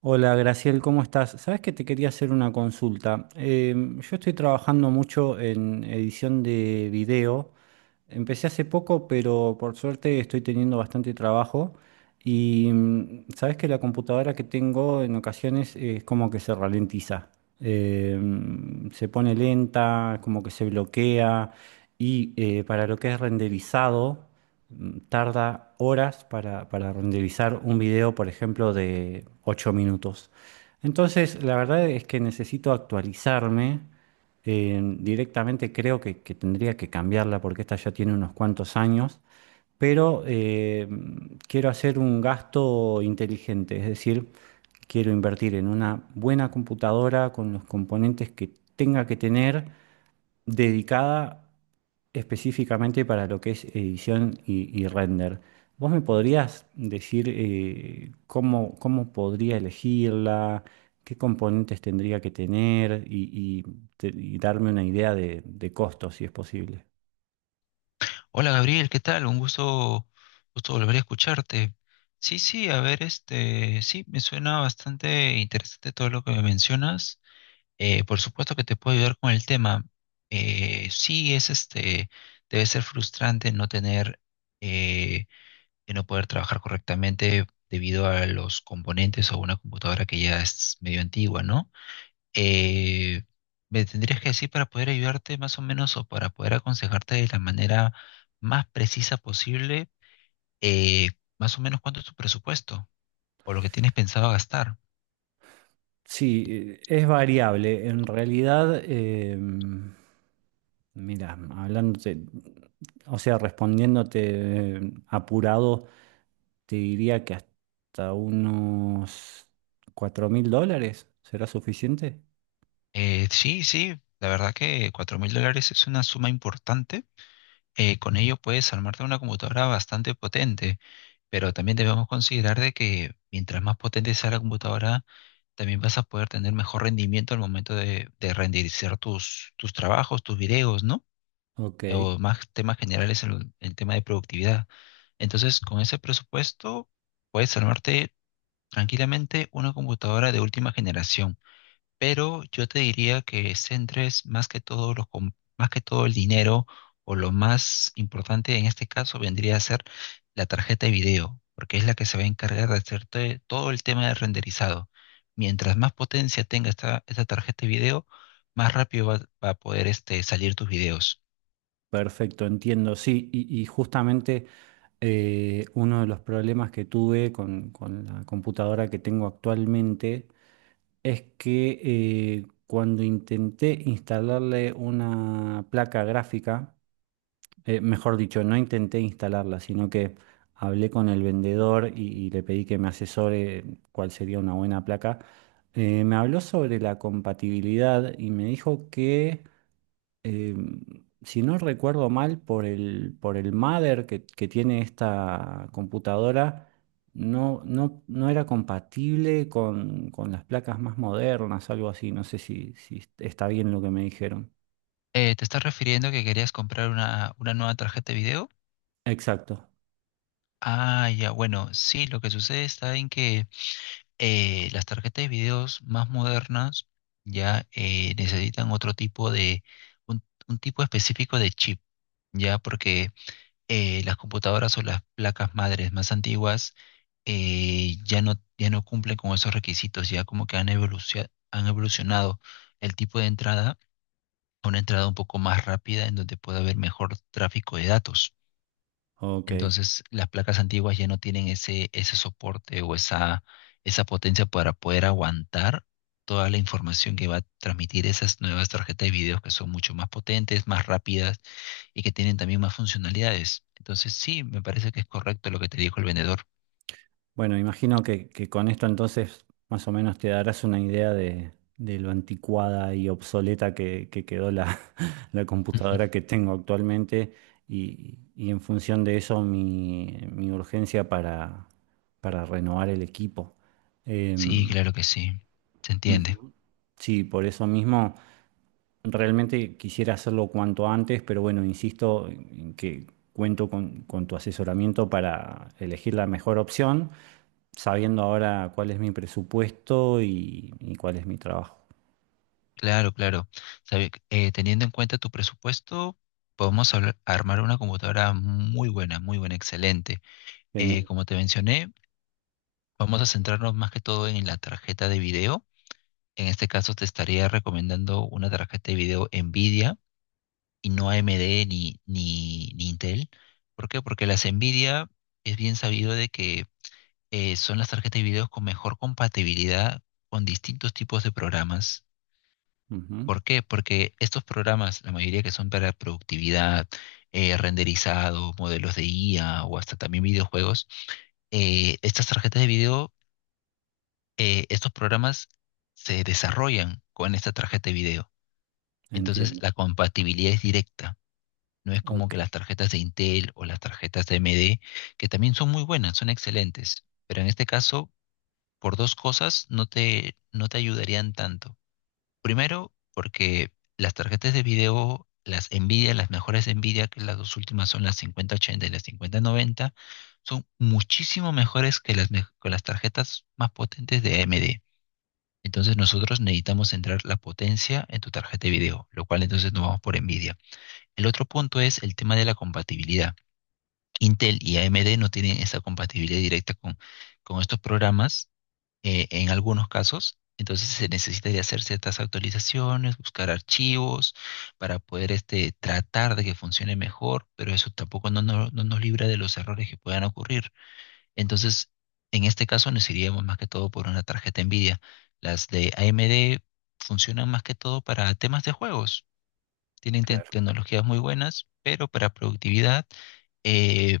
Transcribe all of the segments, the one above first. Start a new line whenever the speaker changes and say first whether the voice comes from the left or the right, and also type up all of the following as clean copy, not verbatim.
right: Hola, Graciel, ¿cómo estás? Sabes que te quería hacer una consulta. Yo estoy trabajando mucho en edición de video. Empecé hace poco, pero por suerte estoy teniendo bastante trabajo. Y sabes que la computadora que tengo en ocasiones es como que se ralentiza. Se pone lenta, como que se bloquea. Y para lo que es renderizado tarda horas para renderizar un video, por ejemplo, de 8 minutos. Entonces, la verdad es que necesito actualizarme. Directamente creo que tendría que cambiarla porque esta ya tiene unos cuantos años, pero quiero hacer un gasto inteligente, es decir, quiero invertir en una buena computadora con los componentes que tenga que tener dedicada específicamente para lo que es edición y render. ¿Vos me podrías decir cómo podría elegirla, qué componentes tendría que tener y y darme una idea de costos, si es posible?
left: Hola Gabriel, ¿qué tal? Un Gusto volver a escucharte. Sí, sí, a ver, sí, me suena bastante interesante todo lo que me mencionas. Por supuesto que te puedo ayudar con el tema. Sí, es debe ser frustrante no tener, eh, de no poder trabajar correctamente debido a los componentes o una computadora que ya es medio antigua, ¿no? eh, Me tendrías que decir para poder ayudarte más o menos o para poder aconsejarte de la manera más precisa posible, eh, más o menos cuánto es tu presupuesto o lo que tienes pensado gastar.
right: Sí, es variable. En realidad, mira, hablándote, o sea, respondiéndote apurado. Te diría que hasta unos 4.000 dólares será suficiente.
left: Sí, sí, la verdad que cuatro mil dólares es una suma importante. Con ello puedes armarte una computadora bastante potente, pero también debemos considerar de que mientras más potente sea la computadora, también vas a poder tener mejor rendimiento al momento de renderizar tus trabajos, tus videos, ¿no?
right: Ok,
left: O más temas generales en el tema de productividad. Entonces, con ese presupuesto puedes armarte tranquilamente una computadora de última generación, pero yo te diría que centres más que todo más que todo el dinero o lo más importante en este caso vendría a ser la tarjeta de video, porque es la que se va a encargar de hacerte todo el tema de renderizado. Mientras más potencia tenga esta tarjeta de video, más rápido va a poder salir tus videos.
right: perfecto, entiendo. Sí, y justamente uno de los problemas que tuve con la computadora que tengo actualmente es que cuando intenté instalarle una placa gráfica, mejor dicho, no intenté instalarla, sino que hablé con el vendedor y le pedí que me asesore cuál sería una buena placa. Me habló sobre la compatibilidad y me dijo que, eh, si no recuerdo mal, por el mother que tiene esta computadora, no, no, no era compatible con las placas más modernas, algo así. No sé si está bien lo que me dijeron.
left: ¿Te estás refiriendo que querías comprar una nueva tarjeta de video?
right: Exacto.
left: Ah, ya, bueno, sí, lo que sucede está en que las tarjetas de videos más modernas ya necesitan otro tipo de, un tipo específico de chip, ya porque las computadoras o las placas madres más antiguas ya no, ya no cumplen con esos requisitos, ya como que han evolucionado el tipo de entrada una entrada un poco más rápida en donde pueda haber mejor tráfico de datos.
right: Ok.
left: Entonces, las placas antiguas ya no tienen ese soporte o esa potencia para poder aguantar toda la información que va a transmitir esas nuevas tarjetas de video que son mucho más potentes, más rápidas y que tienen también más funcionalidades. Entonces, sí, me parece que es correcto lo que te dijo el vendedor.
right: Bueno, imagino que con esto entonces más o menos te darás una idea de lo anticuada y obsoleta que quedó la, la computadora que tengo actualmente y en función de eso mi urgencia para renovar el equipo.
left: Sí,
right: Em,
left: claro que sí. Se entiende.
right: Ujú, sí, por eso mismo realmente quisiera hacerlo cuanto antes, pero bueno, insisto en que cuento con tu asesoramiento para elegir la mejor opción sabiendo ahora cuál es mi presupuesto y cuál es mi trabajo.
left: Claro, claro. Teniendo en cuenta tu presupuesto, podemos armar una computadora muy buena, excelente.
right: Genial.
left: Como te mencioné, vamos a centrarnos más que todo en la tarjeta de video. En este caso, te estaría recomendando una tarjeta de video Nvidia y no AMD ni Intel. ¿Por qué? Porque las Nvidia es bien sabido de que son las tarjetas de video con mejor compatibilidad con distintos tipos de programas.
right: Ujú.
left: ¿Por qué? Porque estos programas, la mayoría que son para productividad, renderizado, modelos de IA o hasta también videojuegos, estas tarjetas de video, estos programas se desarrollan con esta tarjeta de video. Entonces
right: Entiendo.
left: la compatibilidad es directa. No es como
right: Ok,
left: que las tarjetas de Intel o las tarjetas de AMD, que también son muy buenas, son excelentes, pero en este caso, por dos cosas no te ayudarían tanto. Primero, porque las tarjetas de video, las Nvidia, las mejores Nvidia, que las dos últimas son las 5080 y las 5090, son muchísimo mejores que que las tarjetas más potentes de AMD. Entonces nosotros necesitamos centrar la potencia en tu tarjeta de video, lo cual entonces nos vamos por Nvidia. El otro punto es el tema de la compatibilidad. Intel y AMD no tienen esa compatibilidad directa con estos programas en algunos casos. Entonces se necesitaría hacer ciertas actualizaciones, buscar archivos para poder tratar de que funcione mejor, pero eso tampoco no nos libra de los errores que puedan ocurrir. Entonces, en este caso nos iríamos más que todo por una tarjeta NVIDIA. Las de AMD funcionan más que todo para temas de juegos. Tienen
right: claro.
left: tecnologías muy buenas, pero para productividad eh,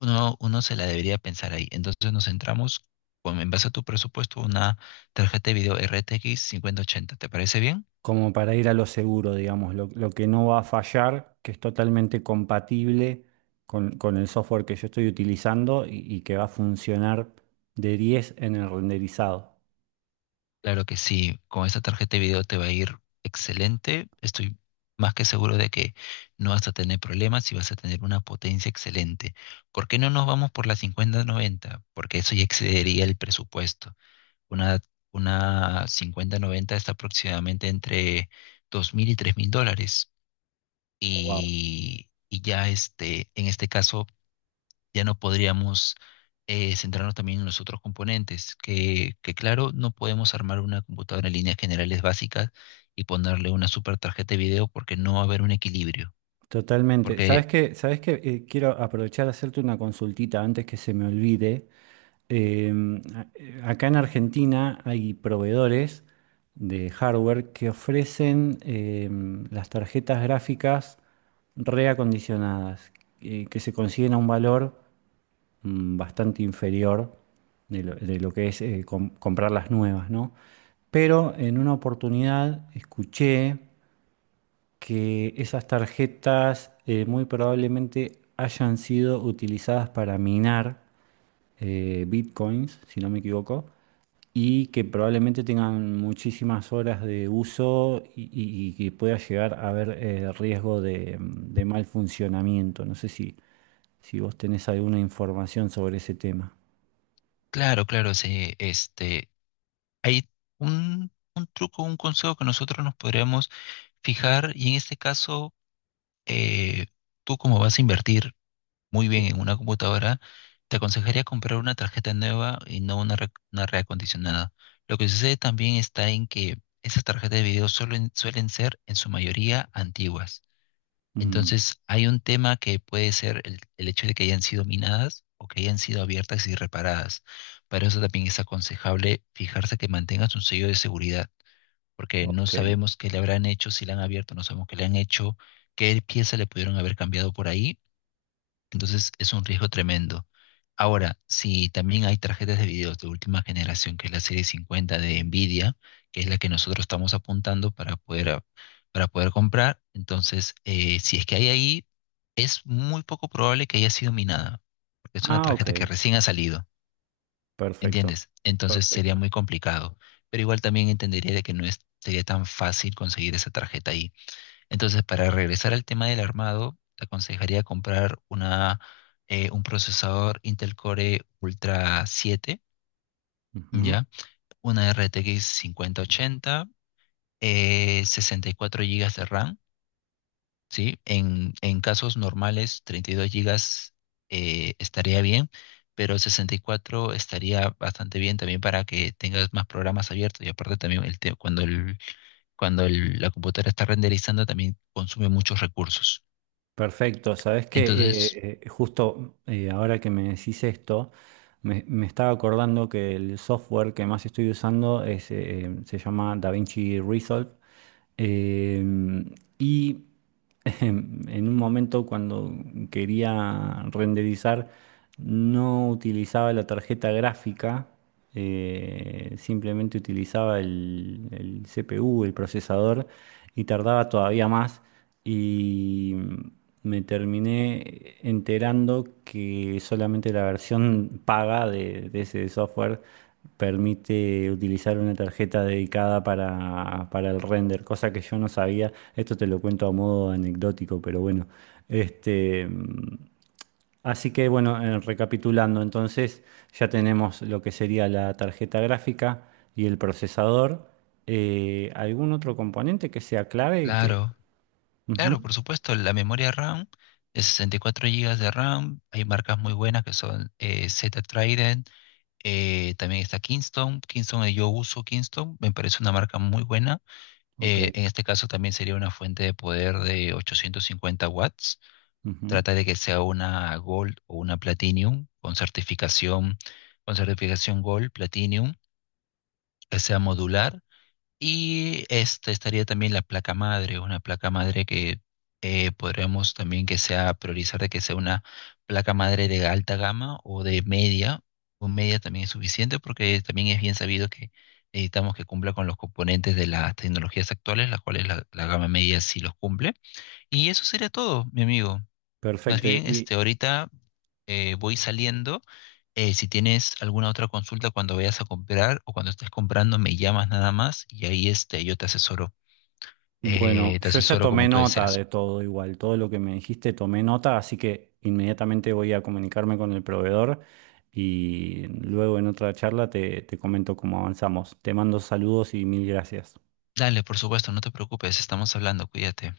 left: uno se la debería pensar ahí. Entonces nos centramos en base a tu presupuesto, una tarjeta de video RTX 5080. ¿Te parece bien?
right: Como para ir a lo seguro, digamos, lo que no va a fallar, que es totalmente compatible con el software que yo estoy utilizando y que va a funcionar de 10 en el renderizado.
left: Claro que sí, con esta tarjeta de video te va a ir excelente. Estoy más que seguro de que no vas a tener problemas y vas a tener una potencia excelente. ¿Por qué no nos vamos por la 5090? Porque eso ya excedería el presupuesto. Una, una 5090 está aproximadamente entre 2.000 y 3.000 dólares.
right: Wow.
left: Y en este caso ya no podríamos centrarnos también en los otros componentes, que claro, no podemos armar una computadora en líneas generales básicas y ponerle una super tarjeta de video porque no va a haber un equilibrio.
right: Totalmente. ¿Sabes
left: Porque,
right: qué? ¿Sabes qué? Quiero aprovechar a hacerte una consultita antes que se me olvide. Acá en Argentina hay proveedores de hardware que ofrecen las tarjetas gráficas reacondicionadas, que se consiguen a un valor bastante inferior de lo que es comprar las nuevas, ¿no? Pero en una oportunidad escuché que esas tarjetas muy probablemente hayan sido utilizadas para minar bitcoins, si no me equivoco, y que probablemente tengan muchísimas horas de uso y que pueda llegar a haber riesgo de mal funcionamiento. No sé si vos tenés alguna información sobre ese tema.
left: claro, claro, hay un truco, un consejo que nosotros nos podríamos fijar y en este caso, eh, tú como vas a invertir, muy bien
right: Sí.
left: en una computadora, te aconsejaría comprar una tarjeta nueva y no una reacondicionada. Lo que sucede también está en que esas tarjetas de video suelen ser en su mayoría antiguas.
right: Mm,
left: Entonces, hay un tema que puede ser el hecho de que hayan sido minadas o que hayan sido abiertas y reparadas. Para eso también es aconsejable fijarse que mantengas un sello de seguridad, porque no
right: ok.
left: sabemos qué le habrán hecho, si la han abierto, no sabemos qué le han hecho, qué pieza le pudieron haber cambiado por ahí, entonces es un riesgo tremendo. Ahora, si también hay tarjetas de video de última generación, que es la serie 50 de Nvidia, que es la que nosotros estamos apuntando para para poder comprar, entonces si es que hay ahí, es muy poco probable que haya sido minada, porque es una
right: Ah,
left: tarjeta que
right: ok.
left: recién ha salido,
right: Perfecto.
left: ¿entiendes? Entonces sería
right: Perfecto.
left: muy complicado, pero igual también entendería de que no es, sería tan fácil conseguir esa tarjeta ahí. Entonces, para regresar al tema del armado, te aconsejaría comprar un procesador Intel Core Ultra 7,
right: Ujú.
left: ¿ya? Una RTX 5080, 64 gigas de RAM, ¿sí? En casos normales, 32 gigas estaría bien, pero 64 estaría bastante bien también para que tengas más programas abiertos y aparte también el te- cuando, el, cuando la computadora está renderizando también consume muchos recursos.
right: Perfecto, sabes
left: Entonces,
right: que justo ahora que me decís esto, me estaba acordando que el software que más estoy usando se llama DaVinci Resolve. Em, y en un momento cuando quería renderizar, no utilizaba la tarjeta gráfica, simplemente utilizaba el CPU, el procesador, y tardaba todavía más y me terminé enterando que solamente la versión paga de ese software permite utilizar una tarjeta dedicada para el render, cosa que yo no sabía. Esto te lo cuento a modo anecdótico, pero bueno, este. Así que bueno, recapitulando, entonces ya tenemos lo que sería la tarjeta gráfica y el procesador. ¿Algún otro componente que sea clave y que?
left: claro, claro,
right: Ujú.
left: por supuesto, la memoria RAM es 64 gigas de RAM, hay marcas muy buenas que son Zeta Trident, también está Kingston. Yo uso Kingston, me parece una marca muy buena,
right: Ok.
left: en este caso también sería una fuente de poder de 850 watts,
right: Ujú.
left: trata de que sea una Gold o una Platinum con certificación Gold, Platinum, que sea modular y esta estaría también la placa madre, una placa madre que podríamos también que sea priorizar de que sea una placa madre de alta gama o de media, o media también es suficiente porque también es bien sabido que necesitamos que cumpla con los componentes de las tecnologías actuales, las cuales la gama media sí los cumple. Y eso sería todo, mi amigo. Más
right: Perfecto.
left: bien,
right: Y
left: ahorita voy saliendo. Si tienes alguna otra consulta cuando vayas a comprar o cuando estés comprando, me llamas nada más y ahí yo te asesoro.
right: bueno,
left: Te
right: yo ya
left: asesoro
right: tomé
left: como tú
right: nota de
left: deseas.
right: todo igual, todo lo que me dijiste, tomé nota, así que inmediatamente voy a comunicarme con el proveedor y luego en otra charla te comento cómo avanzamos. Te mando saludos y mil gracias.
left: Dale, por supuesto, no te preocupes, estamos hablando, cuídate.